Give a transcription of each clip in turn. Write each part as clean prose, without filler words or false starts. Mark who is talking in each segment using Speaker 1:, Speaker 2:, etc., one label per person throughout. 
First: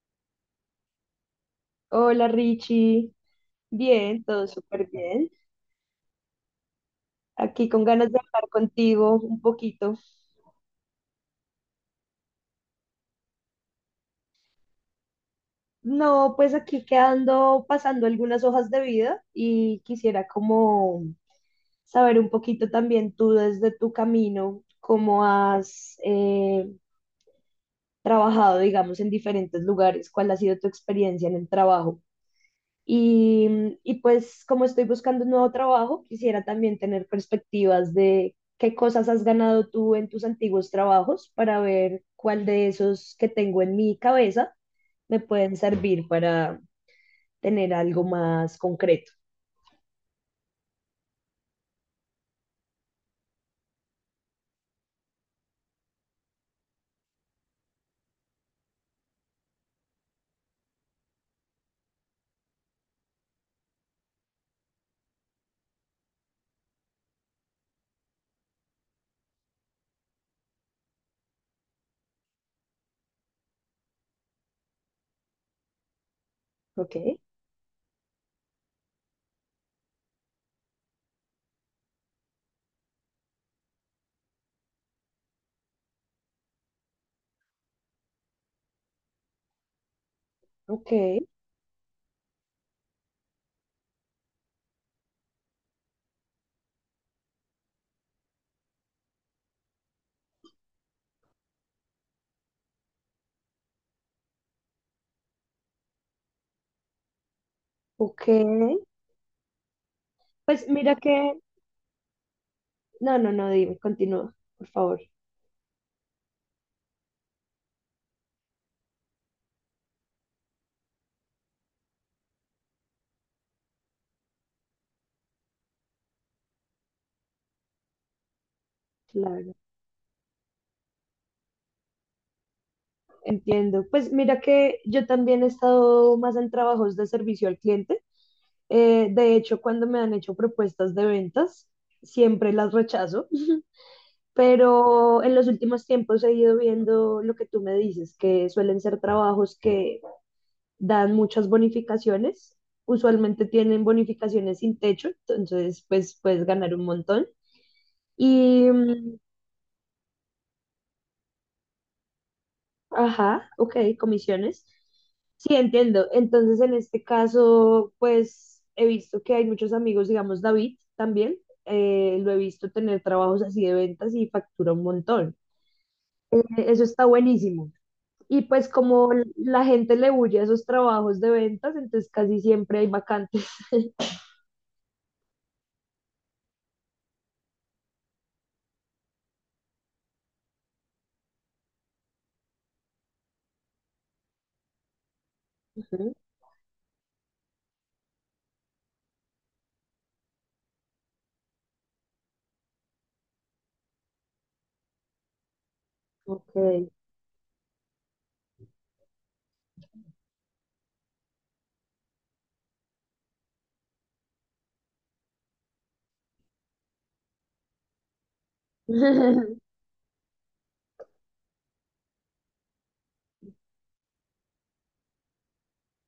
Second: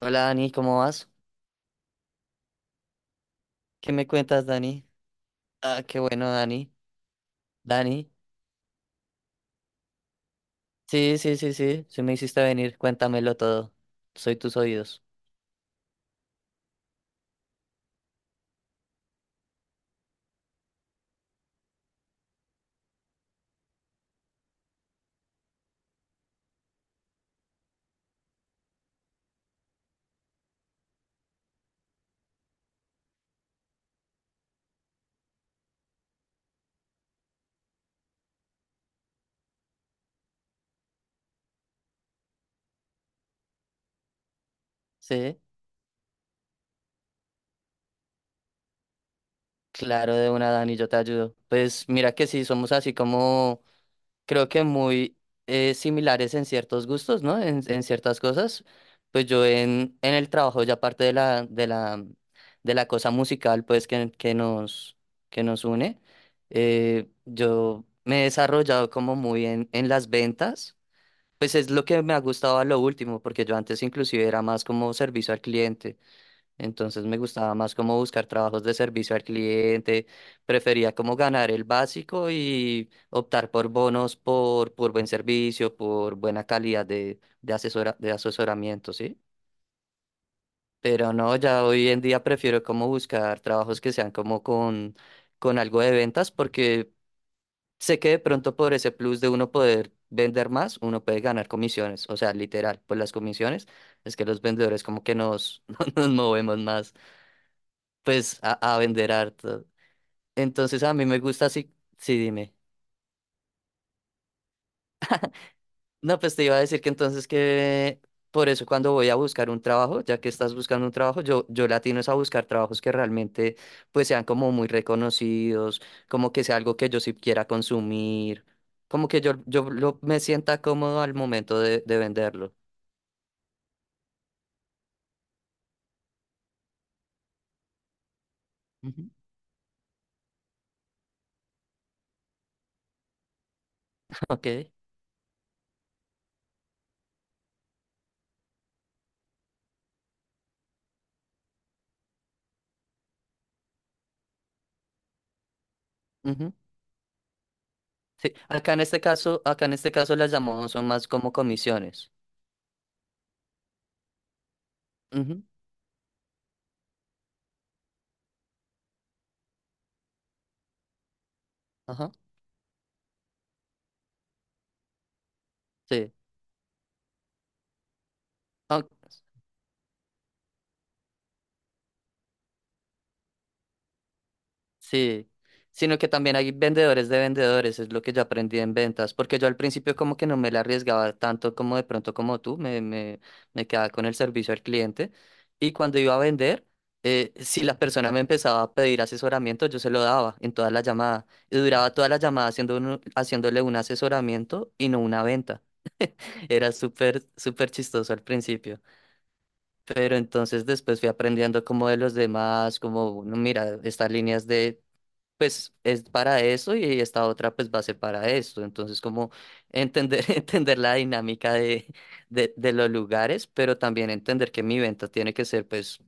Speaker 1: Hola Dani, ¿cómo vas?
Speaker 2: Hola Richie,
Speaker 1: ¿Qué me
Speaker 2: bien,
Speaker 1: cuentas,
Speaker 2: todo
Speaker 1: Dani?
Speaker 2: súper bien.
Speaker 1: Ah, qué bueno, Dani.
Speaker 2: Aquí con
Speaker 1: Dani.
Speaker 2: ganas de hablar contigo un poquito.
Speaker 1: Sí, sí, sí, sí. Sí me hiciste venir, cuéntamelo todo. Soy tus oídos.
Speaker 2: No, pues aquí quedando pasando algunas hojas de vida y quisiera como saber un poquito también tú desde tu camino, cómo has trabajado, digamos, en diferentes lugares, cuál ha sido tu experiencia en el trabajo. Y, y pues como estoy buscando un nuevo trabajo, quisiera también tener perspectivas de qué cosas has ganado tú en tus antiguos trabajos para ver cuál de esos que tengo en mi cabeza me
Speaker 1: Sí,
Speaker 2: pueden servir para tener algo más concreto.
Speaker 1: claro, de una, Dani, yo te ayudo. Pues mira que sí, somos así como creo que muy similares en ciertos gustos, ¿no? En ciertas cosas. Pues yo en el trabajo, ya aparte de la cosa musical, pues que nos une, yo me he desarrollado como muy en las ventas. Pues es lo que me ha gustado a lo último, porque yo antes inclusive era más como servicio al cliente.
Speaker 2: Ok,
Speaker 1: Entonces me gustaba más como buscar trabajos de servicio al cliente, prefería como ganar el básico y optar por bonos por buen servicio, por buena calidad de asesoramiento, ¿sí?
Speaker 2: ok,
Speaker 1: Pero no, ya hoy en día prefiero como buscar trabajos que sean como con algo de ventas, porque sé que de pronto por ese plus de uno poder vender más, uno puede ganar comisiones, o sea, literal, por las comisiones es que los vendedores como que nos, nos movemos más.
Speaker 2: ok.
Speaker 1: Pues a vender harto.
Speaker 2: Pues
Speaker 1: Entonces a
Speaker 2: mira
Speaker 1: mí me
Speaker 2: que.
Speaker 1: gusta así, sí, dime.
Speaker 2: No, no, no, dime, continúa, por favor.
Speaker 1: No, pues te iba a decir que entonces que por eso cuando voy a buscar un trabajo, ya que estás buscando un trabajo, yo latino es a buscar trabajos que realmente pues sean como muy reconocidos, como que sea algo que yo sí quiera consumir, como que yo,
Speaker 2: Claro.
Speaker 1: yo lo- me sienta cómodo al momento de venderlo.
Speaker 2: Entiendo. Pues mira que yo también he estado más en trabajos de servicio al cliente.
Speaker 1: Ujú.
Speaker 2: De hecho, cuando me han hecho propuestas de ventas, siempre las rechazo.
Speaker 1: Ok.
Speaker 2: Pero en los últimos tiempos he ido viendo lo que tú me dices, que suelen ser trabajos que dan muchas bonificaciones. Usualmente tienen bonificaciones sin techo, entonces pues puedes
Speaker 1: Ujú.
Speaker 2: ganar un montón.
Speaker 1: Sí.
Speaker 2: Y
Speaker 1: Acá en este
Speaker 2: mm,
Speaker 1: caso, acá en este caso las llamamos son más como comisiones.
Speaker 2: Ajá, ok, comisiones.
Speaker 1: Ujú.
Speaker 2: Sí, entiendo. Entonces, en este caso, pues he visto que hay muchos amigos, digamos, David también,
Speaker 1: Ajá.
Speaker 2: lo he visto tener trabajos así de ventas y factura un montón.
Speaker 1: Sí.
Speaker 2: Eso está buenísimo. Y pues
Speaker 1: Ok.
Speaker 2: como la gente le huye a esos trabajos de ventas, entonces casi siempre hay vacantes.
Speaker 1: Sí, sino que también hay vendedores de vendedores, es lo que yo aprendí en ventas, porque yo al principio como que no me la arriesgaba tanto como de pronto como tú, me quedaba con el servicio al cliente y cuando
Speaker 2: Ujú,
Speaker 1: iba a vender, si la persona me empezaba a pedir asesoramiento, yo se lo daba en toda la llamada y duraba toda la llamada haciéndole un asesoramiento y no una venta.
Speaker 2: ok.
Speaker 1: Era súper, súper chistoso al principio. Pero entonces después fui aprendiendo como de los demás, como, no, mira, estas líneas de pues es para eso y esta otra pues va a ser para esto. Entonces, como entender, entender la dinámica de los lugares, pero también entender que mi venta tiene que ser pues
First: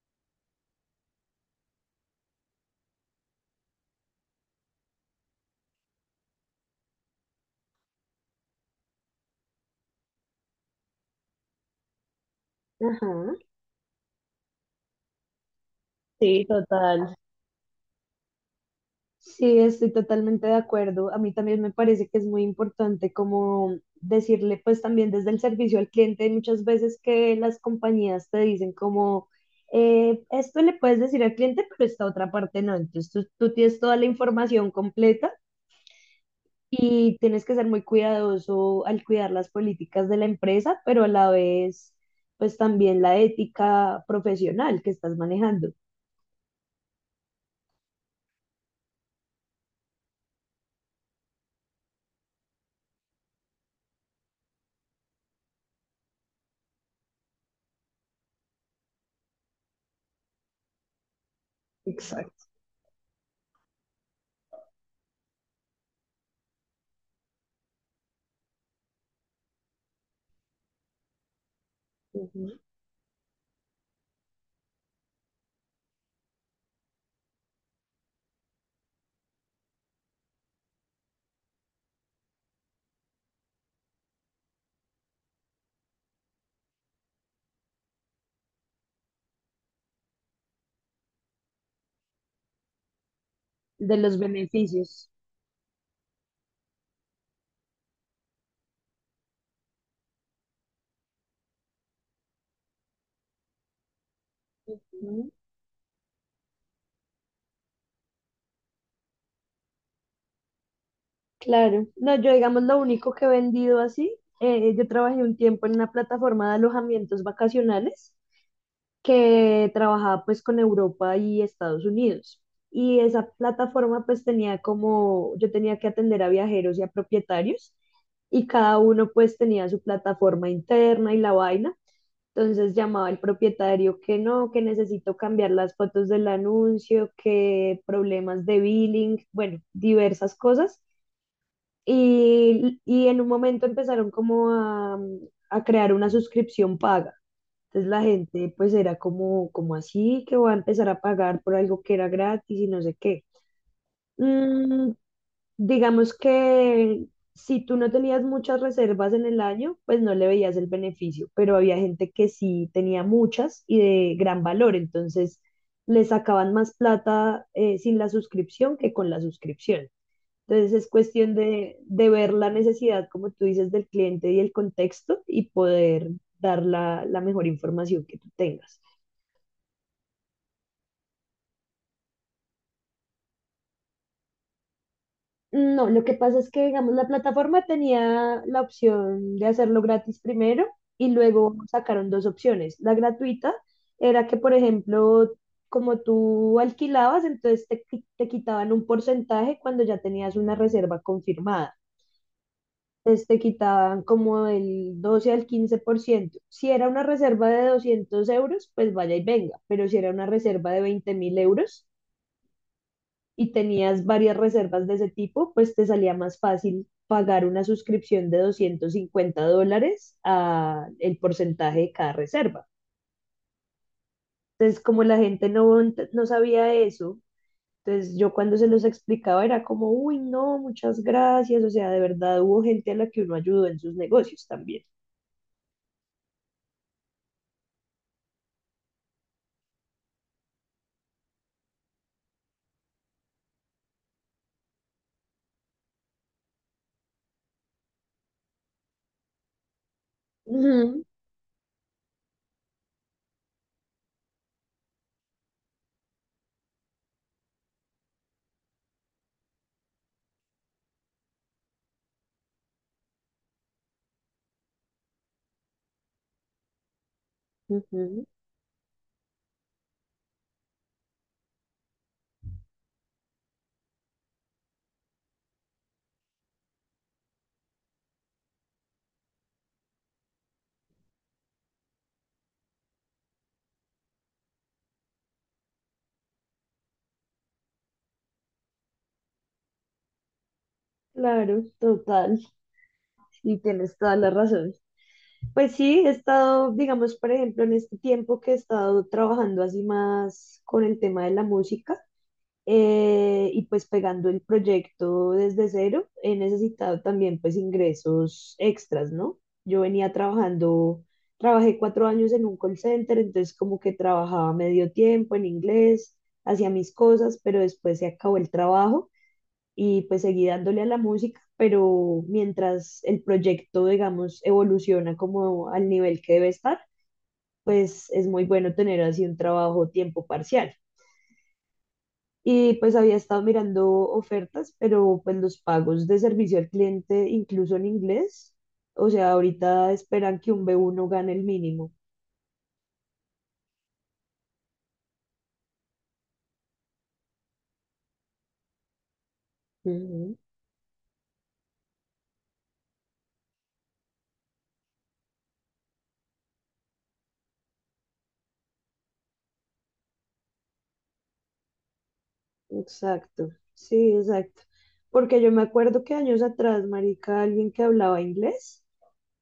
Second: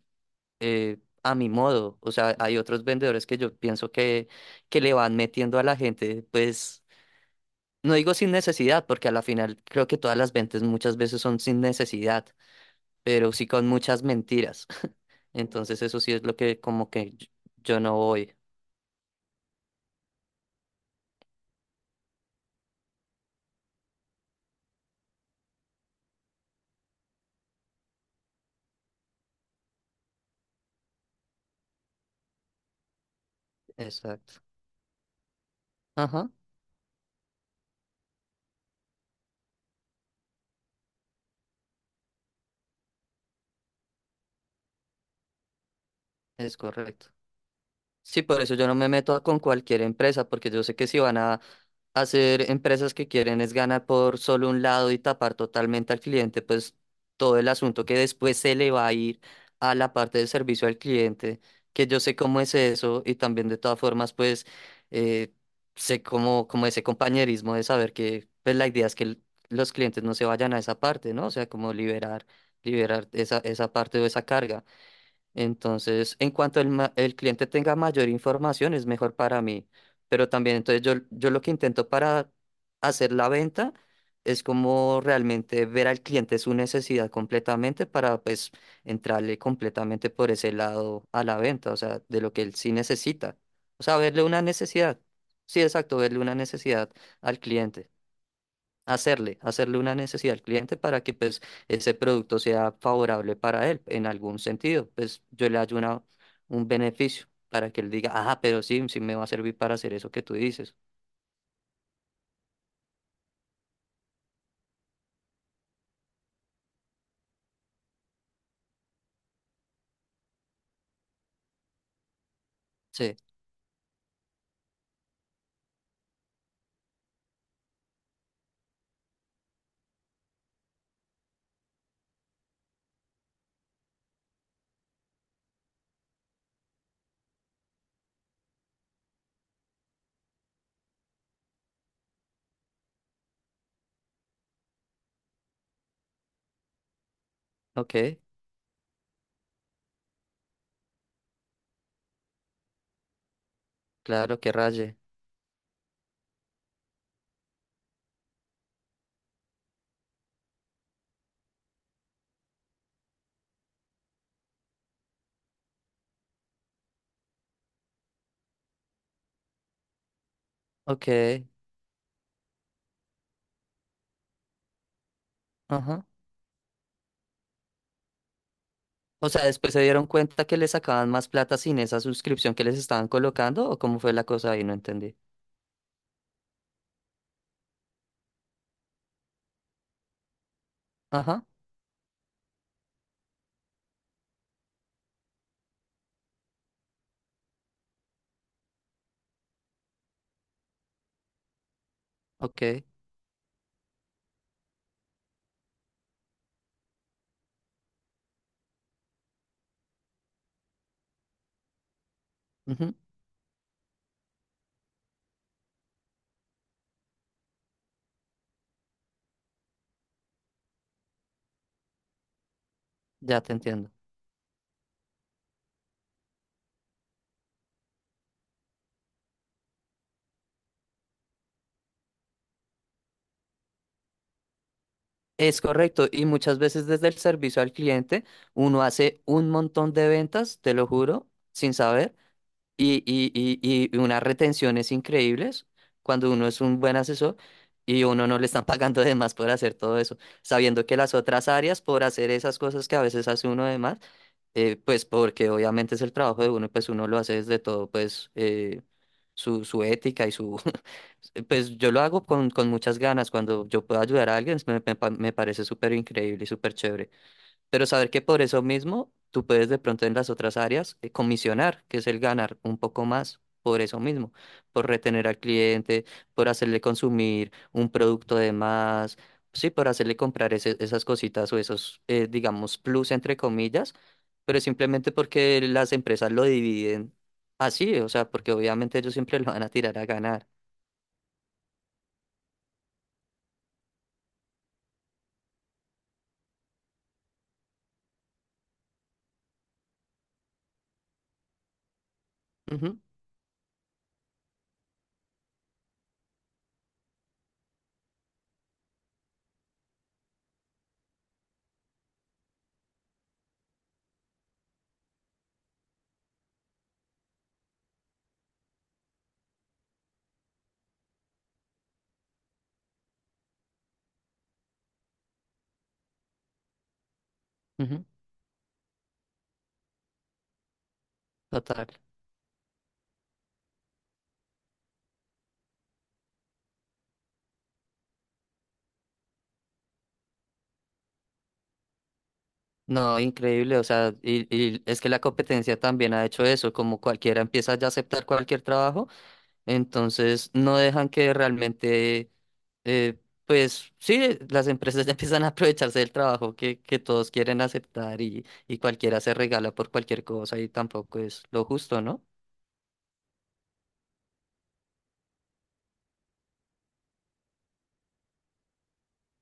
Speaker 1: eh, a mi modo. O sea, hay otros vendedores que yo pienso que le van metiendo a la gente, pues no digo sin necesidad, porque a la final creo que todas las ventas muchas veces son sin necesidad,
Speaker 2: Ajá.
Speaker 1: pero sí con muchas mentiras. Entonces, eso sí es lo
Speaker 2: Sí,
Speaker 1: que como que
Speaker 2: total.
Speaker 1: yo no voy.
Speaker 2: Sí, estoy totalmente de acuerdo. A mí también me parece que es muy importante como decirle, pues también desde el servicio al cliente, hay muchas veces que las compañías te dicen como, esto le puedes decir al cliente, pero esta otra parte no. Entonces tú tienes toda la
Speaker 1: Exacto.
Speaker 2: información completa
Speaker 1: Ajá,
Speaker 2: y tienes que ser muy cuidadoso al cuidar las políticas de la empresa, pero a la vez, pues también la ética profesional que estás manejando.
Speaker 1: es correcto. Sí, por eso yo no me meto con cualquier empresa, porque yo sé que si van a hacer empresas que quieren es ganar por solo un lado y tapar totalmente al cliente, pues todo el asunto que después se le va a ir a la parte de servicio al cliente, que yo sé cómo
Speaker 2: Exacto.
Speaker 1: es eso y también de todas formas, pues eh, sé cómo, como ese compañerismo de saber que pues la idea es que los clientes no se vayan a esa parte, ¿no? O sea, como liberar,
Speaker 2: Ujú.
Speaker 1: liberar esa parte o esa carga. Entonces, en cuanto el cliente tenga mayor información, es mejor para mí. Pero también, entonces, yo lo que intento para hacer la venta es como realmente ver al cliente su necesidad completamente para, pues, entrarle completamente por ese lado a la venta, o sea, de lo que él sí necesita. O
Speaker 2: De
Speaker 1: sea,
Speaker 2: los
Speaker 1: verle una necesidad.
Speaker 2: beneficios.
Speaker 1: Sí, exacto, verle una necesidad al cliente, hacerle una necesidad al cliente para que pues ese producto sea favorable para él en algún sentido. Pues yo le hallo un beneficio para que él diga, ah, pero sí, sí me va a servir para hacer eso que tú dices.
Speaker 2: Claro, no, yo digamos lo único que he vendido así, yo trabajé un tiempo en una plataforma de alojamientos vacacionales que trabajaba pues con Europa y Estados Unidos. Y
Speaker 1: Sí,
Speaker 2: esa plataforma pues tenía como, yo tenía que atender a viajeros y a propietarios y cada uno pues tenía su plataforma interna y la vaina. Entonces llamaba el propietario que no, que necesito cambiar las fotos del anuncio, que problemas de billing, bueno, diversas cosas. Y en un momento empezaron como a crear una suscripción paga. Entonces
Speaker 1: ok,
Speaker 2: la gente pues era como, como así que va a empezar a pagar por algo que era gratis y no sé qué.
Speaker 1: claro, que
Speaker 2: Mm,
Speaker 1: raye.
Speaker 2: digamos que si tú no tenías muchas reservas en el año, pues no le veías el beneficio, pero había gente que sí tenía muchas y de gran valor, entonces le sacaban más plata sin la suscripción que con la suscripción. Entonces es
Speaker 1: Ok,
Speaker 2: cuestión de ver la necesidad, como tú dices, del cliente y el contexto y
Speaker 1: ajá.
Speaker 2: poder dar la mejor información que tú tengas.
Speaker 1: O sea, después se dieron cuenta que le sacaban más plata sin esa suscripción que les estaban colocando o cómo fue la cosa ahí, no entendí.
Speaker 2: No, lo que pasa es que, digamos, la plataforma tenía la opción de hacerlo gratis primero y
Speaker 1: Ajá,
Speaker 2: luego sacaron dos opciones. La gratuita era que, por ejemplo, como tú alquilabas, entonces te quitaban un porcentaje cuando ya tenías una reserva confirmada.
Speaker 1: ok,
Speaker 2: Este, quitaban como el 12 al 15%. Si era una reserva de 200 euros, pues vaya y venga, pero si era una reserva de 20.000 euros
Speaker 1: ujú,
Speaker 2: y tenías varias reservas de ese tipo, pues te salía más fácil pagar una suscripción de 250 dólares a el porcentaje de cada reserva.
Speaker 1: ya te entiendo.
Speaker 2: Entonces, como la gente no, no sabía eso, entonces yo cuando se los explicaba era como, uy, no, muchas gracias, o sea, de verdad hubo gente a la que uno ayudó en sus negocios también.
Speaker 1: Es correcto, y muchas veces desde el servicio al cliente uno hace un montón de ventas, te lo juro, sin saber, y unas retenciones increíbles cuando uno es un buen asesor y uno no le están pagando de más por hacer todo eso, sabiendo que
Speaker 2: Ujú.
Speaker 1: las otras áreas por hacer esas cosas que a veces hace uno de más, pues porque obviamente es el trabajo de uno, y pues uno lo hace desde todo, pues su ética y su... Pues yo lo hago con muchas ganas. Cuando yo puedo ayudar a alguien, me parece súper increíble y súper chévere, pero saber que
Speaker 2: Ujú,
Speaker 1: por eso mismo tú puedes de pronto en las otras áreas comisionar, que es el ganar un poco más por eso mismo, por retener al cliente, por hacerle consumir un producto de más, sí, por hacerle comprar esas cositas o esos, digamos, plus entre comillas, pero simplemente porque las empresas lo dividen así, o sea, porque obviamente ellos siempre lo van a tirar a ganar.
Speaker 2: claro, total, y tienes toda la razón. Pues sí, he estado, digamos, por ejemplo, en este tiempo que he estado trabajando así más con el tema de la música
Speaker 1: Ujú,
Speaker 2: y pues pegando el proyecto desde cero, he necesitado también pues ingresos extras, ¿no? Yo venía trabajando, trabajé 4 años en un call center, entonces como que trabajaba medio tiempo en inglés, hacía mis cosas, pero después se acabó el trabajo. Y pues seguí dándole a la música, pero mientras el proyecto, digamos, evoluciona como al nivel que debe estar,
Speaker 1: ujú,
Speaker 2: pues es muy bueno tener así un trabajo tiempo parcial.
Speaker 1: total.
Speaker 2: Y pues había estado mirando ofertas, pero pues los pagos de servicio al cliente, incluso en inglés, o sea, ahorita esperan que un B1 gane el mínimo.
Speaker 1: No, increíble, o sea, y es que la competencia también ha hecho eso, como cualquiera empieza ya a aceptar cualquier trabajo,
Speaker 2: Ujú.
Speaker 1: entonces no dejan que realmente, eh, pues sí, las empresas ya empiezan a aprovecharse del trabajo que todos quieren aceptar y cualquiera se regala por cualquier cosa y tampoco es lo justo, ¿no?
Speaker 2: Exacto, sí, exacto. Porque yo me acuerdo que años atrás, marica, alguien que hablaba inglés,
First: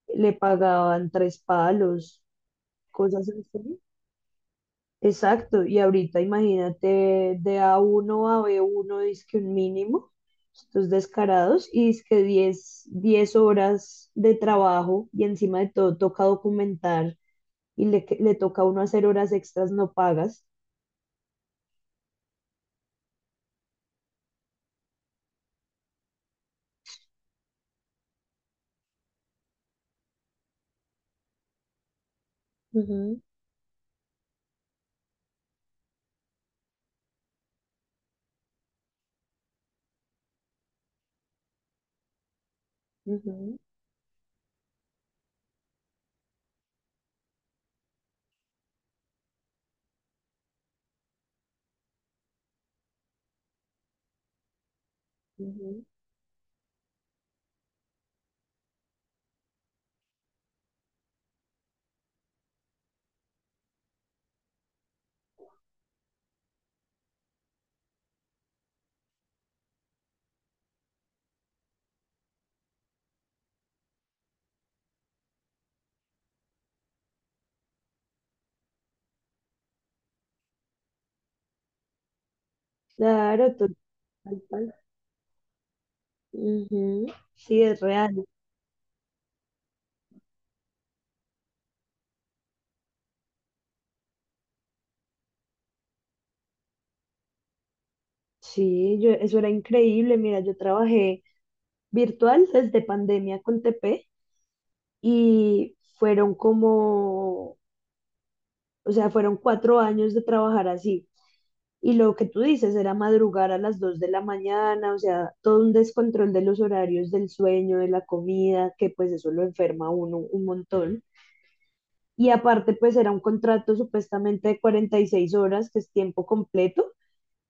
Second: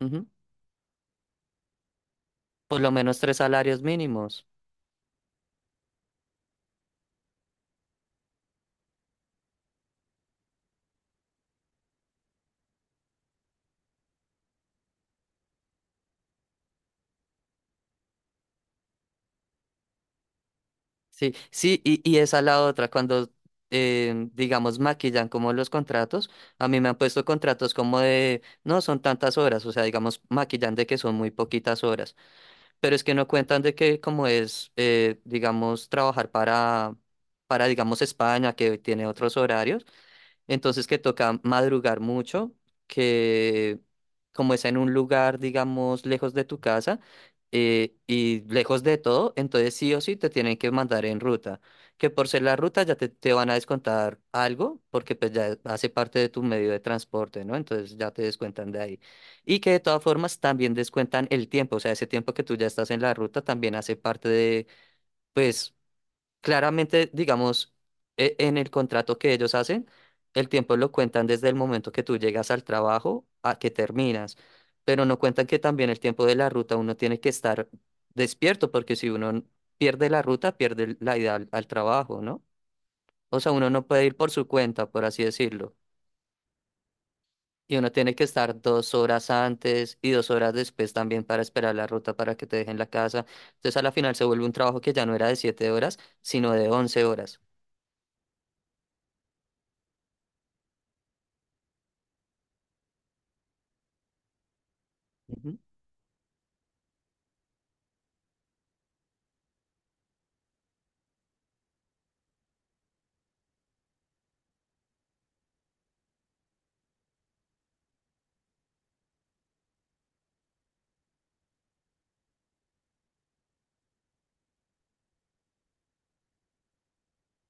Speaker 1: Ujú.
Speaker 2: le pagaban tres palos
Speaker 1: Por lo menos
Speaker 2: cosas
Speaker 1: tres
Speaker 2: así.
Speaker 1: salarios mínimos.
Speaker 2: Exacto, y ahorita imagínate de A1 a uno a b 1 que un mínimo, estos descarados, y dizque diez horas de trabajo, y encima de todo toca documentar, y le toca a uno hacer horas extras no pagas.
Speaker 1: Sí, sí, y esa la otra, cuando digamos, maquillan como los contratos, a mí me han puesto contratos como de, no, son tantas horas, o sea, digamos, maquillan de que son muy poquitas horas, pero es que
Speaker 2: Ujú,
Speaker 1: no cuentan de que como es, digamos, trabajar para, digamos, España, que tiene otros horarios, entonces que toca madrugar mucho,
Speaker 2: ujú,
Speaker 1: que como es en un lugar, digamos, lejos de tu casa, y lejos de todo, entonces sí o sí te tienen que mandar en ruta. Que por ser la ruta ya te van a descontar algo, porque pues ya
Speaker 2: ujú,
Speaker 1: hace parte de tu medio de transporte, ¿no? Entonces ya te descuentan de ahí. Y que de todas formas también descuentan el tiempo, o sea, ese tiempo que tú ya estás en la ruta también hace parte de, pues, claramente, digamos, en el contrato que ellos hacen, el tiempo lo cuentan desde el momento que tú llegas al trabajo a que terminas, pero no cuentan que también el tiempo de la ruta uno tiene que estar despierto, porque si uno pierde la ruta, pierde la ida al trabajo, ¿no? O sea,
Speaker 2: claro,
Speaker 1: uno no puede ir por
Speaker 2: tal
Speaker 1: su
Speaker 2: cual.
Speaker 1: cuenta, por así decirlo.
Speaker 2: Ujú. Sí,
Speaker 1: Y
Speaker 2: es
Speaker 1: uno tiene
Speaker 2: real.
Speaker 1: que estar 2 horas antes y 2 horas después también para esperar la ruta para que te dejen la casa. Entonces, a la final se vuelve un trabajo que ya no era de 7 horas, sino de 11 horas.
Speaker 2: Sí, yo, eso era increíble. Mira, yo trabajé virtual desde pandemia con TP
Speaker 1: Ujú,
Speaker 2: y fueron como, o sea, fueron 4 años de trabajar así. Y lo que tú dices era madrugar a las 2 de la mañana, o sea, todo un descontrol de los horarios del sueño, de la comida, que pues eso lo enferma a uno un montón. Y aparte, pues era un contrato supuestamente de 46 horas, que es tiempo completo,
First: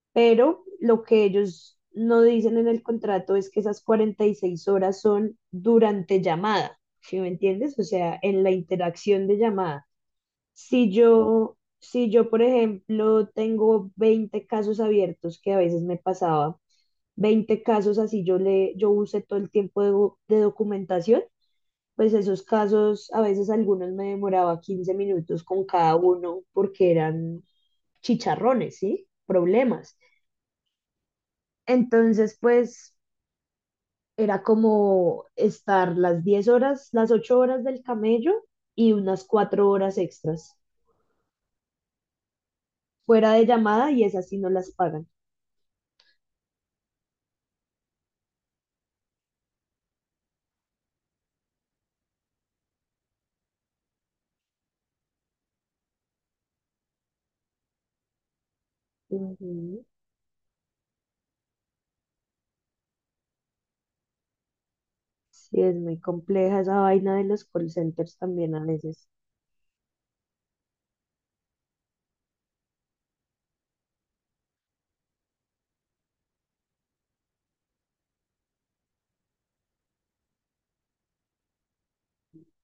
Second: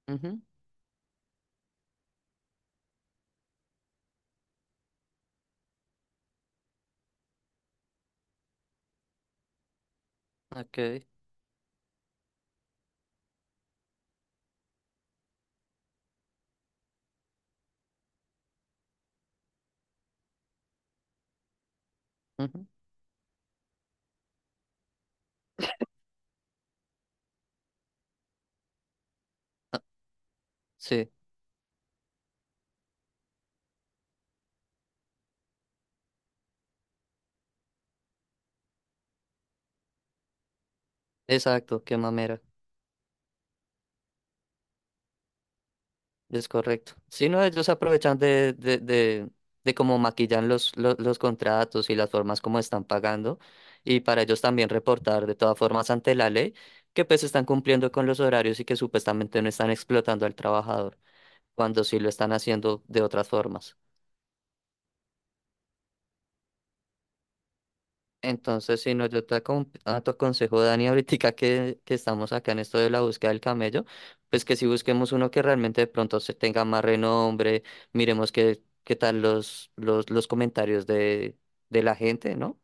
Speaker 1: ujú.
Speaker 2: pero lo que ellos no dicen en el contrato es que esas 46 horas son durante llamada, ¿sí me entiendes? O sea, en la interacción de llamada. Si
Speaker 1: Ok.
Speaker 2: yo, si yo, por ejemplo, tengo 20 casos abiertos, que a veces me pasaba, 20 casos así yo usé todo el tiempo de documentación, pues esos
Speaker 1: Ujú.
Speaker 2: casos, a veces algunos me demoraba 15 minutos con cada uno porque eran chicharrones, ¿sí?
Speaker 1: Ah,
Speaker 2: Problemas.
Speaker 1: sí,
Speaker 2: Entonces, pues era como estar las 10 horas, las 8 horas del camello y unas 4 horas extras
Speaker 1: exacto, qué mamera.
Speaker 2: fuera de llamada y esas sí no las pagan.
Speaker 1: Es correcto. Si no, ellos aprovechan de cómo maquillan los contratos y las formas como están pagando. Y para ellos también reportar de todas formas ante la ley que pues están cumpliendo con los horarios y que supuestamente no están
Speaker 2: Ujú.
Speaker 1: explotando al trabajador, cuando sí lo están haciendo de otras formas.
Speaker 2: Sí, es muy compleja esa vaina de los call centers también a
Speaker 1: Entonces, si no,
Speaker 2: veces.
Speaker 1: yo a tu consejo, Dani, ahorita que estamos acá en esto de la búsqueda del camello, pues que si busquemos uno que realmente de pronto se tenga más renombre, miremos qué, qué tal los comentarios de la gente, ¿no?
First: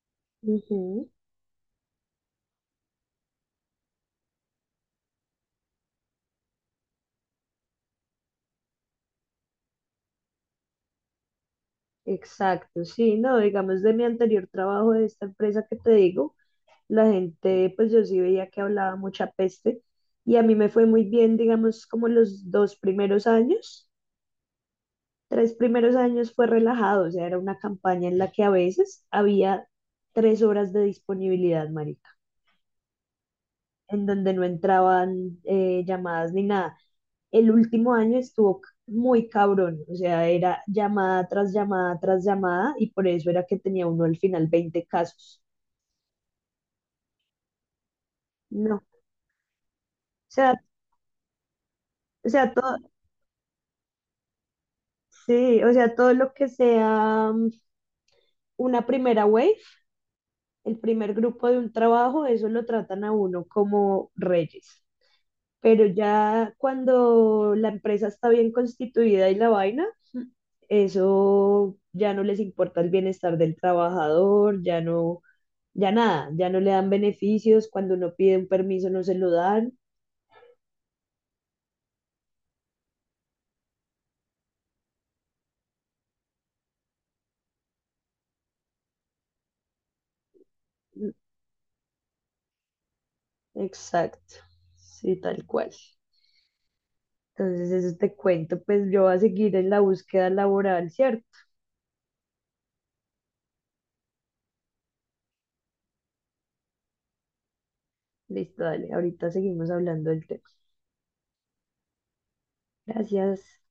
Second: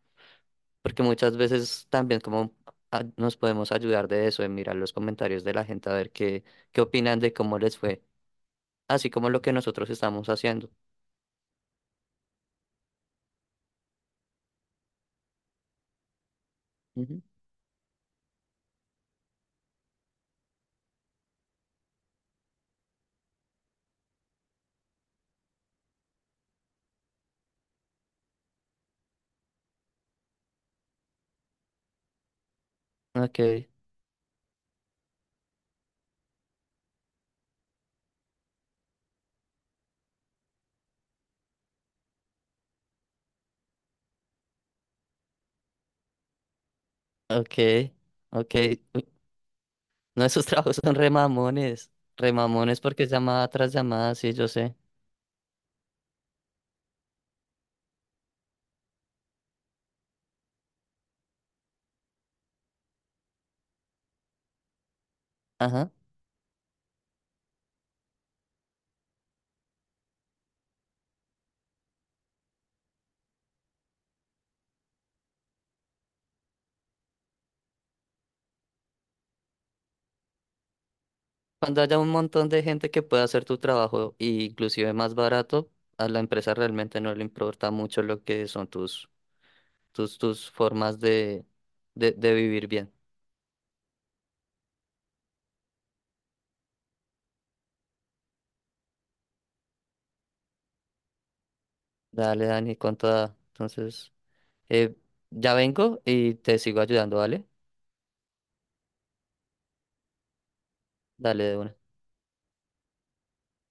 Speaker 1: Porque
Speaker 2: Ujú,
Speaker 1: muchas veces también como nos podemos ayudar de eso, de mirar los comentarios de la gente, a ver qué opinan de cómo les fue, así como lo que nosotros estamos haciendo.
Speaker 2: exacto, sí, no, digamos de mi anterior trabajo de esta empresa que te digo, la
Speaker 1: Ujú.
Speaker 2: gente, pues yo sí veía que hablaba mucha peste y a mí me fue muy bien, digamos, como los dos primeros años, tres primeros años fue relajado, o sea, era una campaña en la que a veces había 3 horas de disponibilidad, marica,
Speaker 1: Ok,
Speaker 2: en donde no entraban llamadas ni nada. El último año estuvo muy cabrón, o sea, era llamada tras llamada tras llamada y por eso era que tenía uno al final 20 casos.
Speaker 1: ok, ok.
Speaker 2: No,
Speaker 1: No, esos
Speaker 2: sea,
Speaker 1: trabajos son remamones.
Speaker 2: o sea, todo,
Speaker 1: Remamones porque es llamada tras llamada, sí, yo sé.
Speaker 2: sí, o sea, todo lo que sea una primera wave, el primer grupo de un trabajo, eso lo tratan a uno como reyes. Pero
Speaker 1: Ajá.
Speaker 2: ya cuando la empresa está bien constituida y la vaina, eso ya no les importa el bienestar del trabajador, ya no, ya nada, ya no le dan beneficios, cuando uno pide un permiso no se lo dan.
Speaker 1: Cuando haya un montón de gente que pueda hacer tu trabajo, e inclusive más barato, a la empresa realmente no le importa mucho lo que son tus, tus formas de vivir bien.
Speaker 2: Exacto, sí, tal cual. Entonces, eso te cuento, pues yo voy a seguir en la búsqueda laboral, ¿cierto?
Speaker 1: Dale, Dani, con toda. Entonces, eh, ya vengo y te sigo ayudando, ¿vale?
Speaker 2: Listo, dale, ahorita seguimos hablando del tema.
Speaker 1: Dale de una.
Speaker 2: Gracias.